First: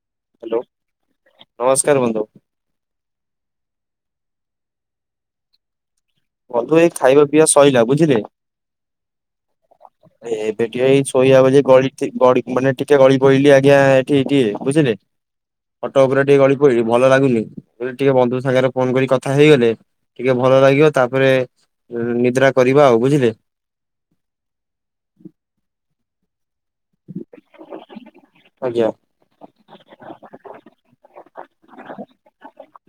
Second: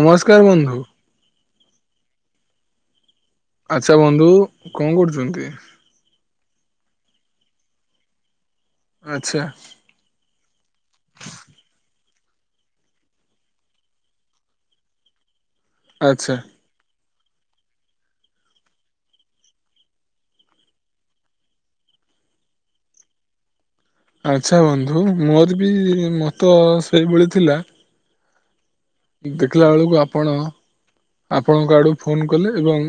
ନମସ୍କାର ହ୍ୟାଲୋ ବନ୍ଧୁ। ନମସ୍କାର ବନ୍ଧୁ। ଆଚ୍ଛା ବନ୍ଧୁ କଁ କରୁଛନ୍ତି? ବନ୍ଧୁ ଏଇ ଖାଇବା ପିଇବା ସଇଲା ବୁଝିଲେ। ଆଚ୍ଛା। [inaudible] ଏବେ ଟିକେ ଏଇ ଶୋଇବା ପାଇଁ ଯେ ଗାଳି ଠି ଗଡି ମାନେ ଟିକେ ଗଳି ପଇଲି ଆଜ୍ଞା ଏଠି [unintelligible] ବୁଝିଲେ। ଖଟ ଉପରେ ଆଚ୍ଛା ଟିକେ ଗଳି ପଇଲି ଭଲ ଲାଗୁନି କହିଲି ଟିକେ ବନ୍ଧୁ ସାଙ୍ଗେରେ ଫୋନ୍ କରି କଥା ହେଇଗଲେ ଟିକେ ଭଲ ଲାଗିବ। ତାପରେ ନିଦ୍ରା କରିବା ଆଉ ବୁଝିଲେ। ଆଚ୍ଛା ବନ୍ଧୁ ମୋରୋ ବି ମତ ସେଇଭଳି ଥିଲା। ଆଜ୍ଞା। ଦେଖିଲା ଆଳୁକୁ ଆପଣ ଆପଣଙ୍କ ଆଡୁ ଫୋନ୍ କଲେ ଏବଂ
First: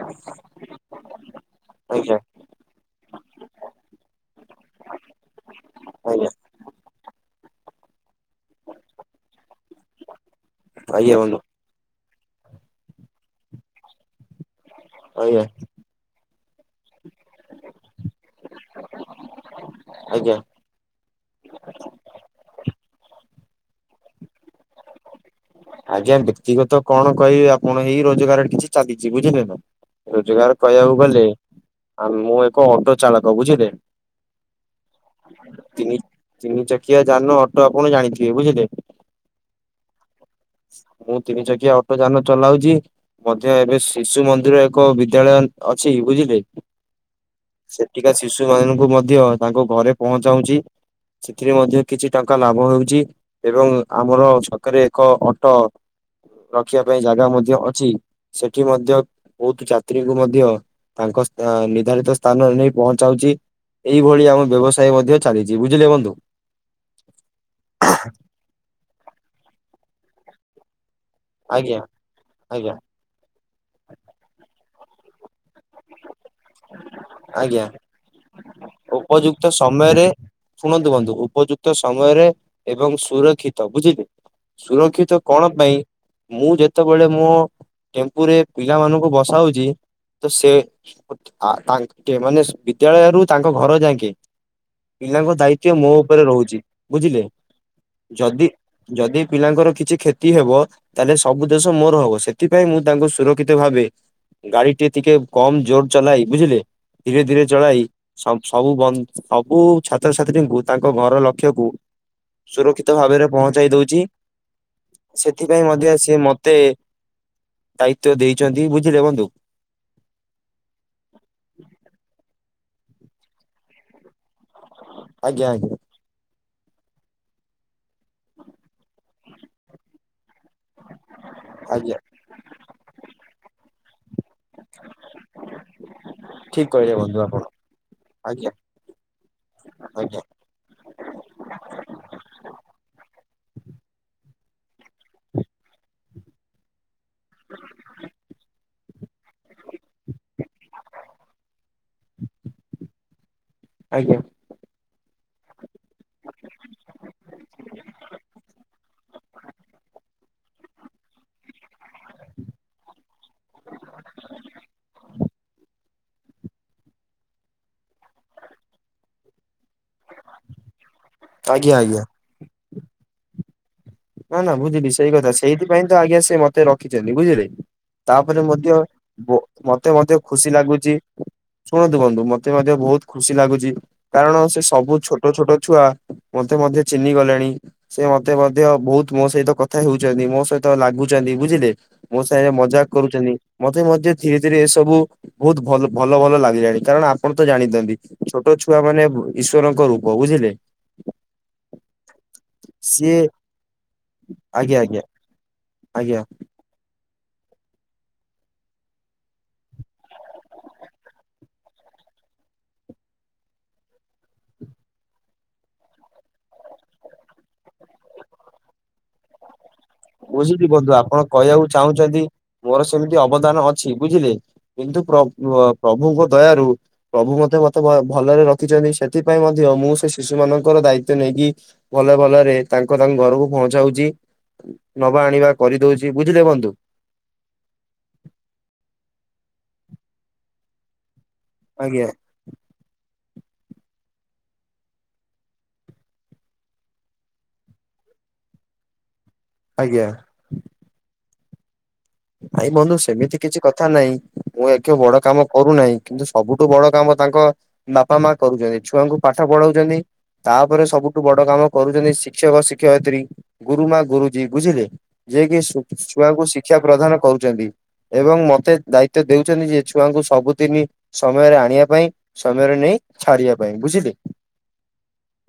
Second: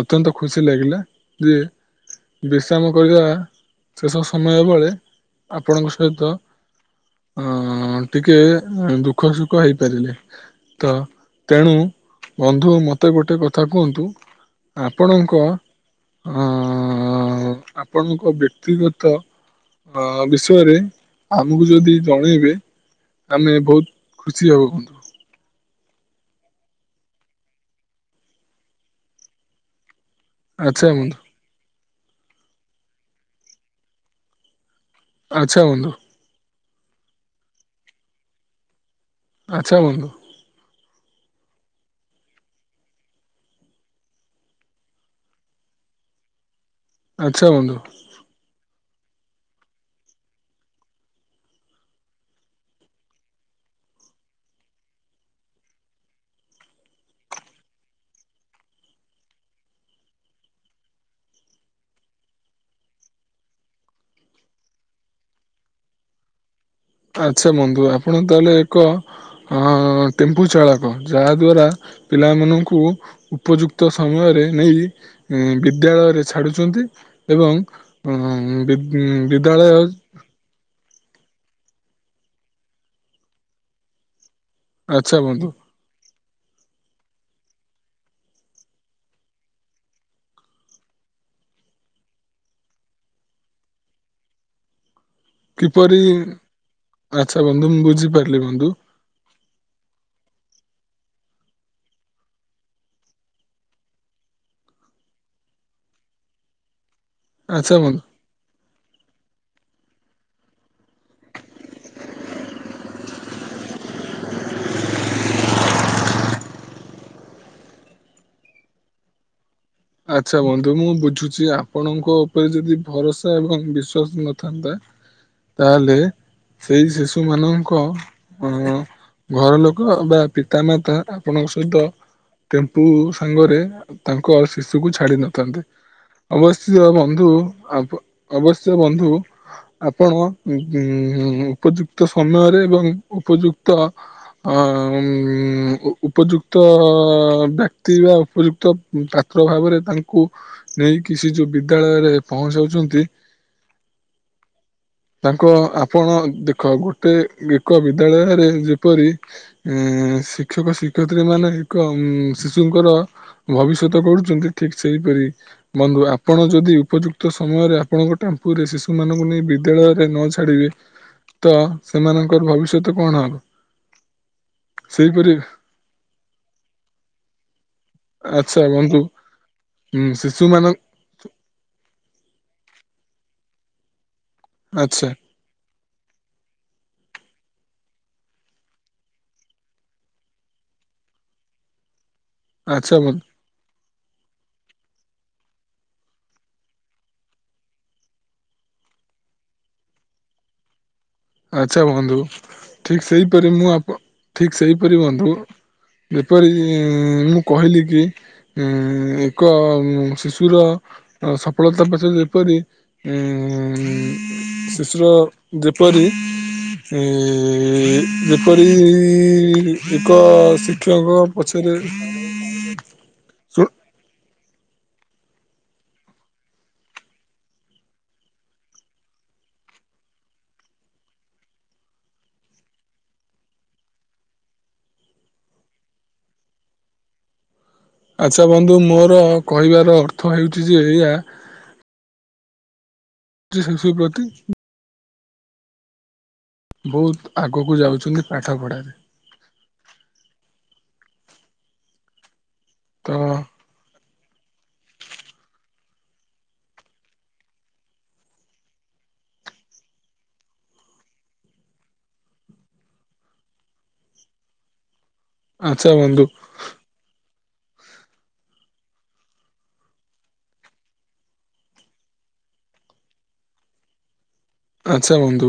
ଅତ୍ୟନ୍ତ ଖୁସି ଲାଗିଲା ଯେ ଆଜ୍ଞା ବିଶ୍ରାମ କରିବା ଶେଷ ସମୟ ବୋଳେ ଆପଣଙ୍କ ଆଜ୍ଞା ସହିତ ଅଁ ଟିକେ ଦୁଃଖ ସୁଖ ହେଇପାରିଲେ ତ ଆଜ୍ଞା ବନ୍ଧୁ ତେଣୁ ବନ୍ଧୁ ମୋତେ ଗୋଟେ କଥା କୁହନ୍ତୁ ଆଜ୍ଞା ଆପଣଙ୍କ [inaudible] ଅଁ ଆପଣଙ୍କ ବ୍ୟକ୍ତିଗତ ଅ ଆଜ୍ଞା। ବିଷୟରେ ଆମକୁ ଯଦି ଜଣେଇବେ ଆମେ ବହୁତ ଖୁସି ହେବ ବନ୍ଧୁ। ଆଜ୍ଞା ବ୍ୟକ୍ତିଗତ କଣ କହିବି ଆପଣ ଏଇ ରୋଜଗାରରେ କିଛି ଚାଲିଛି ବୁଝିଲେ ନା। ରୋଜଗାର ଆଚ୍ଛା କହିଆକୁ ବନ୍ଧୁ ଗଲେ ଆ ମୁଁ ଏକ ଅଟୋ ଚାଳକ ବୁଝିଲେ। ଆଚ୍ଛା ବନ୍ଧୁ ତିନି ତିନି ଚକିଆ ଯାନ ଅଟୋ ଆପଣ ଜାଣିଥିବେ ବୁଝିଲେ। ଆଚ୍ଛା ବନ୍ଧୁ। ମୁଁ ତିନି ଚକିଆ ଅଟୋ ଯାନ ଚଲାଉଛି। ମଧ୍ୟ ଏବେ ଶିଶୁ ମନ୍ଦିର ଏକ ବିଦ୍ୟାଳୟ ଅଛି ବୁଝିଲେ। ଆଚ୍ଛା ବନ୍ଧୁ। ଟିକା ଶିଶୁ ମାନଙ୍କୁ ମଧ୍ୟ ତାଙ୍କ ଘରେ ପହଞ୍ଚାଉଛି। ସେଥିରେ ମଧ୍ୟ କିଛି ଟଙ୍କା ଲାଭ ହେଉଛି ଏବଂ ଆମର ଛକରେ ଏକ ଅଟ ରଖିବା ପାଇଁ ଜାଗା ମଧ୍ୟ ଅଛି ସେଠି ମଧ୍ୟ ବହୁତ ଯାତ୍ରୀଙ୍କୁ ମଧ୍ୟ ତାଙ୍କ ସ୍ଥା ନିର୍ଦ୍ଧାରିତ ସ୍ଥାନରେ ନେଇ ପହଞ୍ଚାଉଛି। ଏଇଭଳି ଆମ ବ୍ୟବସାୟ ମଧ୍ୟ ଚାଲିଛି ବୁଝିଲେ ବନ୍ଧୁ। ଆଚ୍ଛା ବନ୍ଧୁ ଆପଣ ତାହେଲେ ଏକ ଅ ଟେମ୍ପୁ ଚାଳ। ଯାହାଦ୍ୱାରା ଆଜ୍ଞା ଆଜ୍ଞା ପିଲାମାନଙ୍କୁ ଉପଯୁକ୍ତ ସମୟରେ ନେଇ ଉ ବିଦ୍ୟାଳୟରେ ଛାଡ଼ୁଛନ୍ତି ଆଜ୍ଞା। ଏବଂ ଉ ବି ଉପଯୁକ୍ତ ବିଦ୍ୟାଳୟ ସମୟରେ ଶୁଣନ୍ତୁ ବନ୍ଧୁ ଉପଯୁକ୍ତ ସମୟରେ ଏବଂ ସୁରକ୍ଷିତ ବୁଝିଲେ। ଆଚ୍ଛା ସୁରକ୍ଷିତ ବନ୍ଧୁ କଣ ପାଇଁ ମୁଁ ଯେତେବେଳେ ମୋ ଟେମ୍ପୁରେ ପିଲାମାନଙ୍କୁ ବସାଉଛି ତ ସେ ଆ ତା ଙ୍କେମାନେ ବିଦ୍ୟାଳୟରୁୁ ତାଙ୍କ ଘର ଯାକେ ପିଲାଙ୍କ ଦାୟିତ୍ଵ ମୋ କିପରି ଉପରେ ରହୁଛି ବୁଝିଲେ ଆଚ୍ଛା ବନ୍ଧୁ ମୁଁ ବୁଝିପାରିଲି ଯଦି ବନ୍ଧୁ ଯଦି ପିଲାଙ୍କର କିଛି କ୍ଷତି ହେବ ତାହେଲେ ସବୁ ଦୋଷ ମୋର ହବ ସେଥିପାଇଁ ମୁଁ ତାଙ୍କୁ ସୁରକ୍ଷିତ ଭାବେ ଗାଡି ଟି ଟିକେ କମ ଜୋର ଚଲାଇ ବୁଝିଲେ ଧୀରେ ଧୀରେ ଆଚ୍ଛା ଚଳାଇ ବନ୍ଧୁ ସମ୍ ସବୁ ବ ସବୁ ଛାତ୍ରଛାତ୍ରୀଙ୍କୁ ତାଙ୍କ ଘର ଲକ୍ଷ୍ୟକୁ ସୁରକ୍ଷିତ ଭାବରେ ପହଞ୍ଚାଇ ଦଉଛି। ସେଥିପାଇଁ ମଧ୍ୟ ସେ ମତେ ଦାୟିତ୍ଵ ଦେଇଛନ୍ତି ବୁଝିଲେ ବନ୍ଧୁ। ଆଚ୍ଛା ବନ୍ଧୁ ମୁଁ ବୁଝୁଛି ଆପଣଙ୍କ ଉପରେ ଯଦି ଭରସା ଏବଂ ବିଶ୍ୱାସ ନଥାନ୍ତା ଅଜ୍ଞା ଆ ତାହେଲେ ସେଇ ଶିଶୁ ମାନଙ୍କ ଅ ଘର ଲୋକ ବା ପିତାମାତା ଆପଣଙ୍କ ସହିତ ଆଜ୍ଞା ଟେମ୍ପୁ ସାଙ୍ଗରେ ତାଙ୍କ ଶିଶୁକୁ ଛାଡି ନଥାନ୍ତି। ଠିକ ଅବଶ୍ୟ କହିଲେ ବନ୍ଧୁ ଆପଣ ବନ୍ଧୁଆବ ଆଜ୍ଞା ଅବଶ୍ୟ ବନ୍ଧୁ ଆପଣ ଆଜ୍ଞା ଉ ଉପଯୁକ୍ତ ସମୟରେ ଏବଂ ଉପଯୁକ୍ତ ଅ ଉ ଉ ଉପଯୁକ୍ତ ବ୍ୟକ୍ତି ବା ଉପଯୁକ୍ତ ତା ଭାବରେ ତାଙ୍କୁ ନେଇକି ସେ ଯୋଉ ବିଦ୍ୟାଳୟରେ ପହଞ୍ଚାଉଛନ୍ତି। ଆଜ୍ଞା। ତାଙ୍କ ଆପଣ ଦେଖ ଗୋଟେ ବିକ ବିଦ୍ୟାଳୟରେ ଯେପରି ଏ ଶିକ୍ଷକ ଶିକ୍ଷୟତ୍ରୀ ମାନେ ଏକ ଉ ଶିଶୁଙ୍କର ଭବିଷ୍ୟତ କଣ? କିନ୍ତୁ ଠିକ୍ ସେଇପରି ବନ୍ଧୁ ଆପଣ ଯଦି ଉପଯୁକ୍ତ ସମୟରେ ଆପଣଙ୍କ ଟେମ୍ପୁ ରେ ଶିଶୁମାନଙ୍କୁ ନେଇ ବି ତେଳରେ ଖାଲି ନ ଛାଡିକି ତ ଆଜ୍ଞା ଆଜ୍ଞା। ସେମାନଙ୍କର ଭବିଷ୍ୟତ କଣ ହବ? ନା ନା ବୁଝିଲି ସେଇ କଥା ସେହିପରି ସେଇଥିପାଇଁ ତ ଆଜ୍ଞା ସେ ମତେ ରଖିଛନ୍ତି ବୁଝିଲେ। ତାପରେ ଆଚ୍ଛା ମଧ୍ୟ ବନ୍ଧୁ ବୋ ମତେ ଉଁ, ମଧ୍ୟ ଖୁସି ଶିଶୁମାନ ଲାଗୁଛି। ଶୁଣନ୍ତୁ ବନ୍ଧୁ ମତେ ମଧ୍ୟ ବହୁତ ଖୁସି ଲାଗୁଛି କାରଣ ସେ ସବୁ ଆଚ୍ଛା ଛୋଟ ଛୋଟ ଛୁଆ ମତେ ମଧ୍ୟ ଚିହ୍ନି ଗଲେଣି ସେ ମତେ ମଧ୍ୟ ବହୁତ ମୋ ସହିତ କଥା ହେଉଛନ୍ତି ମୋ ସହିତ ଲାଗୁଛନ୍ତି ବୁଝିଲେ ମୋ ସାଙ୍ଗେ ରେ ମଜାକ୍ ଆଚ୍ଛା ବନ୍ଧୁ କରୁଛନ୍ତି। ମତେ ମଧ୍ୟ ଧୀରେ ଧୀରେ ଏସବୁ ବହୁତ ଭଲ ଭଲ ଭଲ ଲାଗିଲାଣି କାରଣ ଆପଣ ତ ଜାଣିଥାନ୍ତି। ଛୋଟ ଛୁଆ ମାନେ ଇଶ୍ୱରଙ୍କ ରୂପ ବୁଝିଲେ। ଆଚ୍ଛା ବନ୍ଧୁ, ଠିକ ସିଏ ସେହିପରି ମୁଁ ଆପ ଠିକ ଆଜ୍ଞା ସେହିପରି ଆଜ୍ଞା ବନ୍ଧୁ ଆଜ୍ଞା। ଏକ କହିକି ମୁଁ କହିଲି କି ଉଁ ଏକ ଶିଶୁର ସଫଳତା ପଛରେ ଯେପରି ଉଁ ଶିଶୁର ଯେ ପରି ଇ ଯେପରି ଏକ ବୁଝିଲି ବନ୍ଧୁ ଶିକ୍ଷକ ଆପଣ କହିବାକୁ ପଛରେ ଚାହୁଁଛନ୍ତି ମୋର ସେମିତି ଅବଦାନ ଅଛି ବୁଝିଲେ, କିନ୍ତୁ ପ୍ର-ପ୍ରଭୁଙ୍କ ଦୟାରୁ ପ୍ରଭୁ ମତେ ମତେ ଭଲରେ ରଖିଛନ୍ତି, ସେଥିପାଇଁ ମଧ୍ୟ ମୁଁ ସେ ଶିଶୁ ମାନଙ୍କର ଦାୟିତ୍ଵ ନେଇକି ଭଲ ଭଲରେ ତାଙ୍କ ତାଙ୍କ ଘରକୁ ପହଞ୍ଚାଉଚି। ନବା ଆଣିବା କରିଦଉଚି ବୁଝିଲେ ବନ୍ଧୁ। ଆଚ୍ଛା ବନ୍ଧୁ ମୋର କହିବାର ଅର୍ଥ ହେଉଚି ଯେ ଏଇଆ ଆଜ୍ଞା। ଯେ ଶିଶୁ ପ୍ରତି ବହୁତ ଆଗୁକୁ ଯାଉଛନ୍ତି ପାଠପଢ଼ାରେ। ଆଜ୍ଞା। [unintelligible] ଇ ବନ୍ଧୁ ତ ସେମିତି କିଛି କଥା ନାଇଁ ମୁଁ ଏକ ବଡ କାମ କରୁନାହିଁ, କିନ୍ତୁ ସବୁଠୁ ବଡ କାମ ତାଙ୍କ ବାପା ମା କରୁଚନ୍ତି, ଛୁଆଙ୍କୁ ପାଠ ପଢଉଚନ୍ତି। ତାପରେ ସବୁଠୁ ବଡ କାମ କରୁଚନ୍ତି ଶିକ୍ଷକ ଶିକ୍ଷୟିତ୍ରୀ। ଗୁରୁମା ଗୁରୁଜୀ ବୁଝିଲେ, ଯିଏ କିି ଶୁ ଆଚ୍ଛା ବନ୍ଧୁ ଛୁଆଙ୍କୁ ଶିକ୍ଷା ପ୍ରଦାନ କରୁଚନ୍ତି। ଏବଂ ମତେ ଦାୟିତ୍ଵ ଦେଉଛନ୍ତି ଯେ ଛୁଆଙ୍କୁ ସବୁଦିନି ସମୟରେ ଆଣିଆ ପାଇଁ। ସମୟରେ ନେଇ ଛାଡିବା ପାଇଁ ବୁଝିଲେ, ଆଚ୍ଛା ବନ୍ଧୁ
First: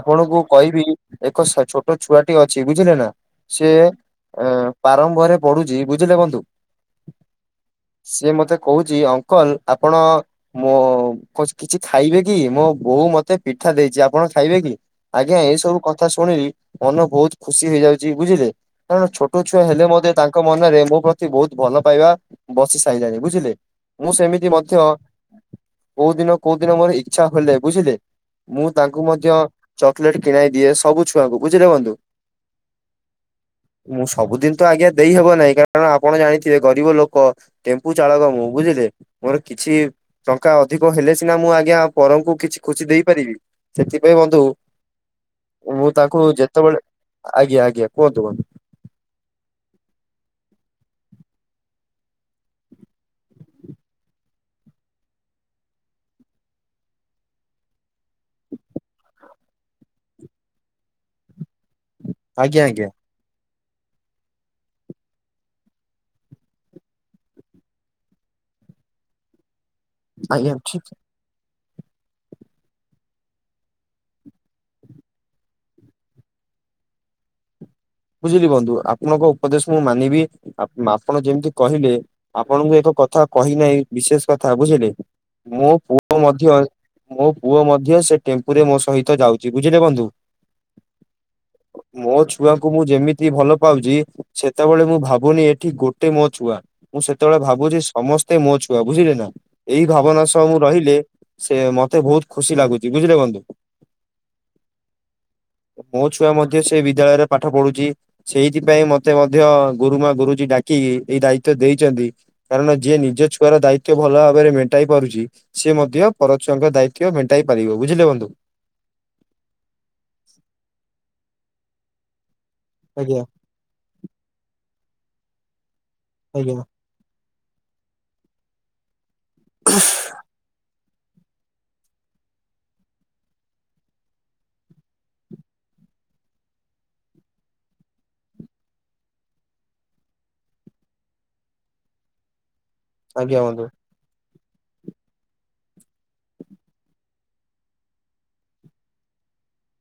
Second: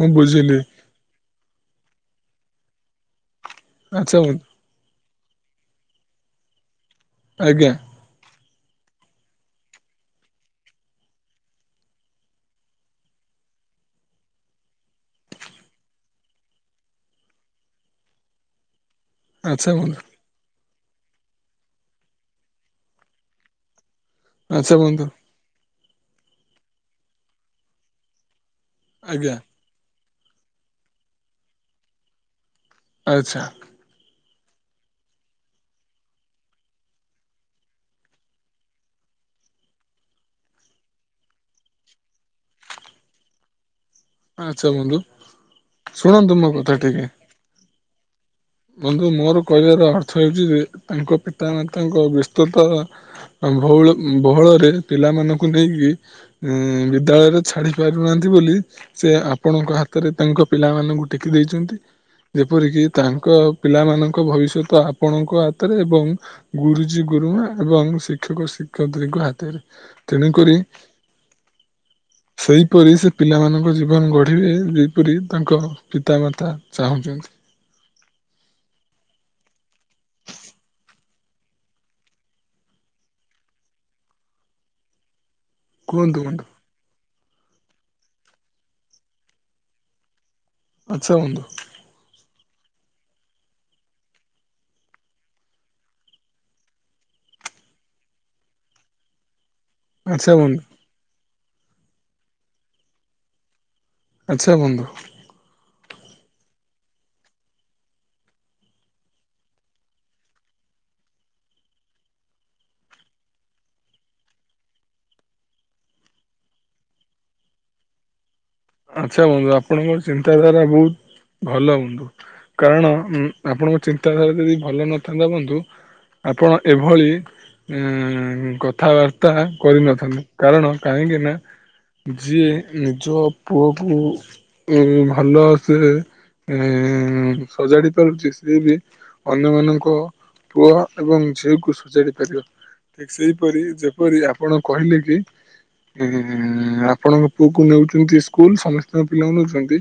ମୁଁ ବୁଝିଲି କହିବି ଏକ ସ ଛୋଟ ଛୁଆଟିଏ ଅଛି ବୁଝିଲେ ନା, ସିଏ ଆଚ୍ଛା ବନ୍ଧୁ ଏ ପ୍ରାରମ୍ଭରେ ପଢୁଚି ବୁଝିଲେ ବନ୍ଧୁ। ଆଜ୍ଞା। ସିଏ ମତେ କହୁଚି ଅଙ୍କଲ ଆପଣ ମୋ କହୁଚି କିଛି ଖାଇବେ କି, ମୋ ବୋଉ ମତେ ପିଠା ଦେଇଚି ଆପଣ ଖାଇବେ କି? ଆଜ୍ଞା ଏଇ ସବୁ କଥା ଶୁଣି ମନ ବହୁତ ଖୁସି ହେଇଯାଉଚି ବୁଝିଲେ, କାରଣ ଛୋ ଟ ଛୁଆ ଆଚ୍ଛା ହେଲେ ବନ୍ଧୁ ମଧ୍ୟ ତାଙ୍କ ମନରେ ମୋ ପ୍ରତି ବହୁତ ଭଲ ପାଇବା ବସି ସାଇଲାଣି ବୁଝିଲେ। ମୁଁ ସେମିତି ମଧ୍ୟ ଆଚ୍ଛା ବନ୍ଧୁ କୋଉଦିନ କୋଉଦିନ ମୋର ଇଛା ହେଲେ ବୁଝିଲେ, ମୁଁ ତାଙ୍କୁ ମଧ୍ୟ ଆଜ୍ଞା ଚକଲେଟ କିଣାଇ ଦିଏ ସବୁ ଛୁଆଙ୍କୁ ବୁଝିଲେ ବନ୍ଧୁ। ଆଚ୍ଛା। ମୁଁ ସବୁଦିନ ତ ଆଜ୍ଞା ଦେଇହବ ନାହିଁ କାରଣ ଆପଣ ଜାଣିଥିବେ ଗରିବ ଲୋକ ଟେମ୍ପୁ ଚାଳକ ମୁଁ ବୁଝିଲେ। ମୋର କିଛି ଟଙ୍କା ଅଧିକ ହେଲେ ସିନା ମୁଁ ଆଜ୍ଞା ପରଙ୍କୁ କିଛି ଖୁସି ଦେଇପାରିବି। ସେଥିପାଇଁ ବନ୍ଧୁ ଆଚ୍ଛା ବନ୍ଧୁ ମୁଁ ତାଙ୍କୁ ଶୁଣନ୍ତୁ ମୋ କଥା ଯେତେବେଳେ ଟିକେ ଆଜ୍ଞା ଆଜ୍ଞା। କୁହନ୍ତୁ ବନ୍ଧୁ? ବନ୍ଧୁ ମୋର କହିବାର ଅର୍ଥ ହେଉଚି ଯେ, ତାଙ୍କ ପିତାମାତାଙ୍କ ବ୍ୟସ୍ତତା ବହୁଳ ବହୁଳରେ ପିଲାମାନଙ୍କୁ ନେଇକି ଉଁ ବିଦ୍ୟାଳୟରେ ଛାଡି ପାରୁନାହାଁନ୍ତି ବୋଲି ସେ ଆପଣଙ୍କ ହାତରେ ତାଙ୍କ ପିଲାମାନଙ୍କୁ ଟେକି ଦେଇଛନ୍ତି, ଆଜ୍ଞା ଯେପରିକି ଆଜ୍ଞା ତା ଙ୍କ ପିଲାମାନଙ୍କ ଭବିଷ୍ୟତ ଆପଣଙ୍କ ହାତରେ, ଏବଂ ଗୁରୁଜୀ ଗୁରୁମା ଏବଂ ଶିକ୍ଷକ ଶିକ୍ଷୟତ୍ରୀଙ୍କ ହାତରେ। ଆଜ୍ଞା ତେଣୁକରି ଠିକ ସେହିପରି ସେ ପିଲାମାନଙ୍କ ଜୀବନ ଗଢିବେ, ଯେପରି ତାଙ୍କ ପିତାମାତା ଚାହୁଁଛନ୍ତି। ବୁଝିଲି ବନ୍ଧୁ, ଆପଣଙ୍କ ଉପଦେଶ ମୁଁ ମାନିବି ଆପ-ଆପଣ ଯେମିତି କହିଲେ ଆପଣଙ୍କୁ ଏକ କଥା କହିନାହିଁ ବିଶେଷ କଥା ବୁଝିଲେ, ମୋ କୁହନ୍ତୁ ପୁଅ ବନ୍ଧୁ ମଧ୍ୟ ମୋ ପୁଅ ମଧ୍ୟ ସେ ଟେମ୍ପୁରେ ମୋ ସହିତ ଯାଉଚି ବୁଝିଲେ ବନ୍ଧୁ। ଆଚ୍ଛା ବନ୍ଧୁ। ମୋ ଛୁଆ କୁ ମୁଁ ଯେମିତି ଭଲ ପାଉଚି, ସେତେବେଳେ ମୁଁ ଭାବୁନି ଏଠି ଗୋଟେ ମୋ ଛୁଆ। ମୁଁ ସେତେବେଳେ ଭାବୁଛି ସମସ୍ତେ ମୋ ଛୁଆ ବୁଝିଲେ ନା ଏଇ ଭାବନା ଆଚ୍ଛା ସହ ମୁଁ ବନ୍ଧୁ ରହିଲେ ସେ ମତେ ବହୁତ ଖୁସି ଲାଗୁଛି ବୁଝିଲେ ବନ୍ଧୁ ଆଚ୍ଛା ବନ୍ଧୁ ମୋ ଛୁଆ ମଧ୍ୟ ସେଇ ବିଦ୍ୟାଳୟରେ ପାଠ ପଢୁଛି ସେଇଥିପାଇଁ ମତେ ମଧ୍ୟ ଗୁରୁମା ଗୁରୁଜୀ ଡାକିକି ଏଇ ଦାୟିତ୍ୱ ଦେଇଛନ୍ତି କାରଣ ଯିଏ ନିଜ ଛୁଆର ଦାୟିତ୍ବ ଭଲ ଭାବରେ ମେଣ୍ଟାଇ ପାରୁଛି। ସି ମଧ୍ୟ ପରଛୁଆଙ୍କ ଦାୟିତ୍ୱ ମେଣ୍ଟାଇ ପାରିବ ବୁଝିଲେ ବନ୍ଧୁ। ଆଚ୍ଛା ବନ୍ଧୁ ଆପଣଙ୍କ ଚିନ୍ତାଧାରା ବହୁତ ଭଲ ବନ୍ଧୁ କାରଣ ଆଜ୍ଞା ଆପଣଙ୍କ ଚିନ୍ତାଧାରା ଯଦି ଭଲ ନଥାନ୍ତା ବନ୍ତୁ ଆଜ୍ଞା ଆପଣ ଏଭଳି ଉ କଥାବାର୍ତ୍ତା କରିନଥାନ୍ତି କାରଣ କାହିଁକି ନା ଯିଏ ନିଜ ପୁଅକୁ ଉ ଭଲ ସେ ସଜାଡି ପାରୁଛି ସିଏ ବି ଅନ୍ୟମାନଙ୍କ ପୁଅ ଏବଂ ଝିଅକୁ ସଜାଡି ପାରିବ ଠିକ ଆଜ୍ଞା ସେହିପରି ବନ୍ଧୁ କିପରି ଆପଣ କହିଲେ କି ଆପଣଙ୍କ ପୁଅକୁ ନେଉଛନ୍ତି ସ୍କୁଲ ସମସ୍ତଙ୍କ ପିଲାମାନେ ନଉଛନ୍ତି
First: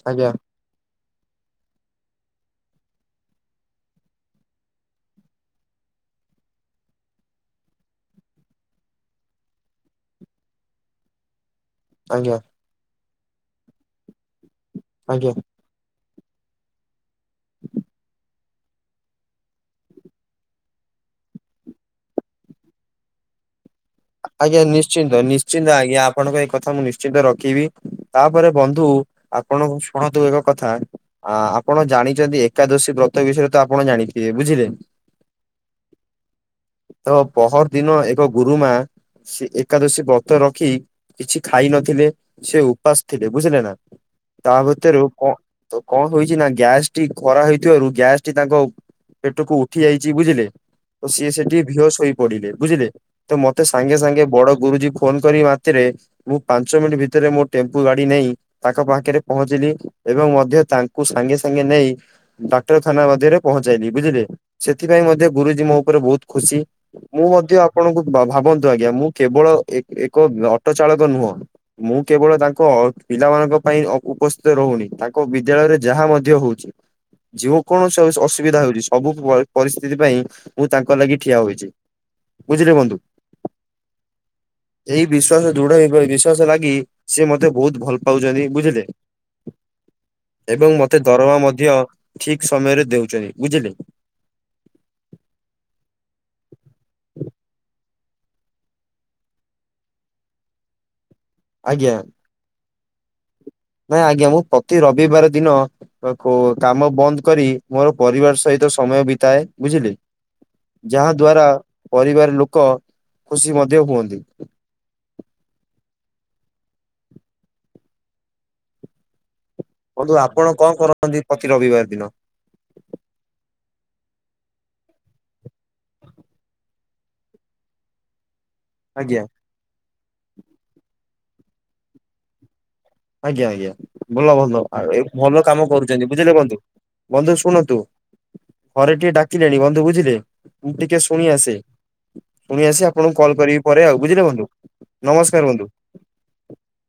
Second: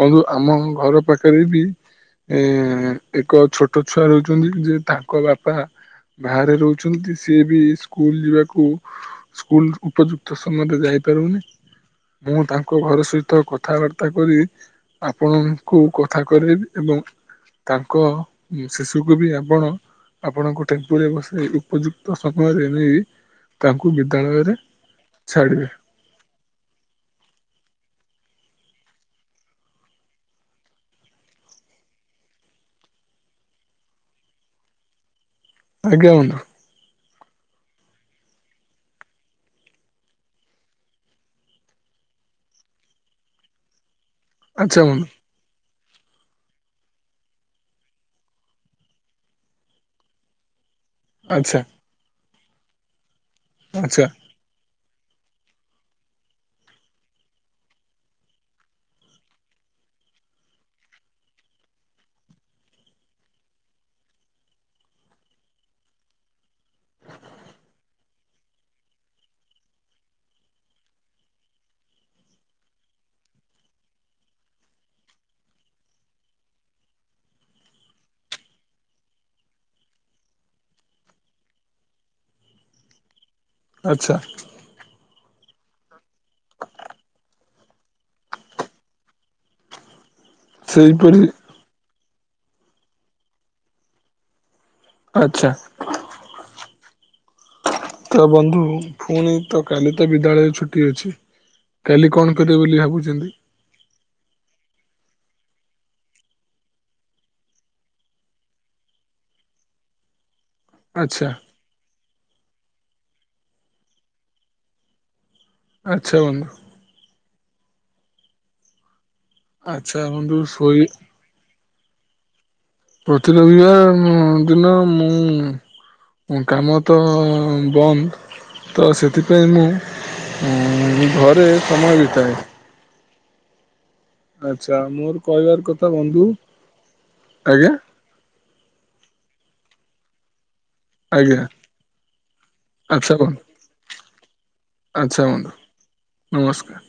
ବନ୍ଧୁ ଆଜ୍ଞା ଆମ ଘର ପାଖରେ ବି ଏ ଏକ ଛୋଟ ଛୁଆ ରହୁଛନ୍ତି ଯେ ତାଙ୍କ ବାପା ବାହାରେ ରହୁଛନ୍ତି ସି ବି ସ୍କୁଲ ଯିବାକୁ ସ୍କୁଲ ଉପଯୁକ୍ତ ସମୟରେ ଯାଇପାରୁନି ଆଜ୍ଞା ମୁଁ ତାଙ୍କ ଘର ସହିତ କଥାବାର୍ତ୍ତା କରି ଆଜ୍ଞା। ଆପଣ କୁ କଥା କି ଏବଂ ତାଙ୍କ ଶିଶୁକୁ ବି ଆପଣ ଆପଣଙ୍କ ଟେମ୍ପୁ ବ୍ୟବସାୟ ଉପଯୁକ୍ତ ସମୟରେ ନେଇ ତାଙ୍କୁ ବିଦାୟ ଆଜ୍ଞା ନିଶ୍ଚିନ୍ତ ନିଶ୍ଚିନ୍ତ ଆଜ୍ଞା ଆପଣଙ୍କ ଏଇ କଥା ମୁଁ ନିଶ୍ଚିନ୍ତ ରଖିବି ତାପରେ ବନ୍ଧୁ ଆପଣ ଶୁଣନ୍ତୁ ଏକ କଥା ଆ ଆପଣ ଜାଣିଛନ୍ତି ଏକାଦଶୀ ବ୍ରତ ବିଷୟରେ ତ ଆପଣ ଜାଣିଥିବେ ବୁଝିଲେ ଆଜ୍ଞା ବନ୍ଧୁ। ତ ପହର ଦିନ ଏକ ଗୁରୁମା ସେ ଏକାଦଶୀ ବ୍ରତ ରଖି-ୂ କିଛି ଖାଇ ନଥିଲେ ସେ ଉପାସ ଥିଲେ ବୁଝିଲେ ନା ତା ଆଚ୍ଛା ଭିତରୁ ବନ୍ଧୁ ତ କଣ ହେଉଛି ନା ଗ୍ୟାସ ଟି ଖରା ହେଇଥିବାରୁ ଗ୍ୟାସ ଟି ତାଙ୍କ ପେଟକୁ ଉଠି ଯାଇଛି ବୁଝିଲେ ତ ସିଏ ସେଠି ଆଚ୍ଛା ବିିହସଇ ପଡିଲେ ବୁଝିଲେ ତ ମତେ ସାଙ୍ଗେ ଆଚ୍ଛା ସାଙ୍ଗେ ବଡ ଗୁରୁଜୀ ଫୋନ କରି ମତିରେ ମୁଁ ପାଞ୍ଚ ମିନିଟ୍ ଭିତରେ ମୋ ଟେମ୍ପୁ ଗାଡି ନେଇ ତାଙ୍କ ପାଖରେ ପହଞ୍ଚିଲି ଏବଂ ମଧ୍ୟ ତାଙ୍କୁ ସାଙ୍ଗେ ସାଙ୍ଗେ ନେଇ ଡାକ୍ତରଖାନା ମଧ୍ୟରେ ପହଞ୍ଚେଇଲି ବୁଝିଲେ ସେଥିପାଇଁ ମଧ୍ୟ ଗୁରୁଜୀ ମୋ ଉପରେ ବହୁତ ଖୁସି ମୁଁ ମଧ୍ୟ ଆପଣଙ୍କୁ ଭାବନ୍ତୁ ଆଜ୍ଞା ମୁଁ କେବଳ ଏକ ଅଟୋ ଚାଳକ ନୁହଁ ମୁଁ କେବଳ ତାଙ୍କ ପିଲାମାନଙ୍କ ପାଇଁ ଉପସ୍ଥିତ ରହୁନି ତାଙ୍କ ବିଦ୍ୟାଳୟରେ ଯାହା ମଧ୍ୟ ହଉଛି ଯଉ କୌଣସି ଅସୁବିଧା ହଉଛି ସବୁ ପରିସ୍ଥିତି ପାଇଁ ମୁଁ ତାଙ୍କ ଲାଗି ଠିଆ ହୋଇଛି ବୁଝିଲେ ବନ୍ଧୁ। ଆଚ୍ଛା। ଏଇ ବିଶ୍ୱାସ ଦୃଢ ହେଇ ବିଶ୍ୱାସ ଲାଗି ସେି ମତେ ବହୁତ ଭଲ ପାଉଛନ୍ତି ବୁଝିଲେ ଏବଂ ମତେ ସେଇପରି ଦରମା ମଧ୍ୟ ଠିକ ସମୟରେ ଦେଉଛନ୍ତି ବୁଝିଲେ। ଆଚ୍ଛା। ତ ବନ୍ଧୁ ପୁଣି ତ କାଲି ତ ବିଦ୍ୟାଳୟରେ ଛୁଟି ଅଛି ଆଜ୍ଞା କାଲି କଣ କେଦେ ବୋଲିଲି ଭାବୁଛନ୍ତିଛନ୍ତି। ନାଇଁ ଆଜ୍ଞା ମୁଁ ପ୍ରତି ରବିବାର ଦିନ କାମ ବନ୍ଦ କରି ମୋର ପରିବାର ସହିତ ସମୟ ବିତାଏ ବୁଝିଲି। ଯାହା ଆଚ୍ଛା ଦଵାରା ପରିବାର ଲୋକ ଖୁସି ମଧ୍ୟ ହୁଅନ୍ତି। ଆଚ୍ଛା ବନ୍ଧୁ। ଆଚ୍ଛା ବନ୍ଧୁ ଆପଣ କଣ ଶୋଇ କରନ୍ତି ପ୍ରତି ରବିବାର ଦିନ। ପ୍ରତି ରହିବା ଦିନ ମୁଁ! କାମ ତ ବନ୍ଦ। ତ ଆଜ୍ଞା। ସେଥିପାଇଁ ମୁଁ ଘରେ ସମୟ ବିତାଏ। ଆଜ୍ଞା ଆଜ୍ଞା। ଭଲ ଭଲ ଆଚ୍ଛା ଆଉ ଏ ମୋର ଭଲ କାମ କହିବାର କଥା କରୁଛନ୍ତି ବୁଝିଲେ ବନ୍ଧୁ ବନ୍ଧୁ ଆଜ୍ଞା ଶୁଣନ୍ତୁ। ଘରେ କିଏ ଡାକିଲେଣି ବନ୍ଧୁ ବୁଝିଲେ ମୁଁ ଟିକେ ଶୁଣି ଆଜ୍ଞା ଆସେ। ପୁଣି ଆସି ଆପଣଙ୍କୁ ଆଚ୍ଛା କଲ୍ ବନ୍ଧୁ କରିବି ପରେ ଆଉ ବୁଝିଲେ ବନ୍ଧୁ ନମସ୍କାର ବନ୍ଧୁ। ନମସ୍କାର।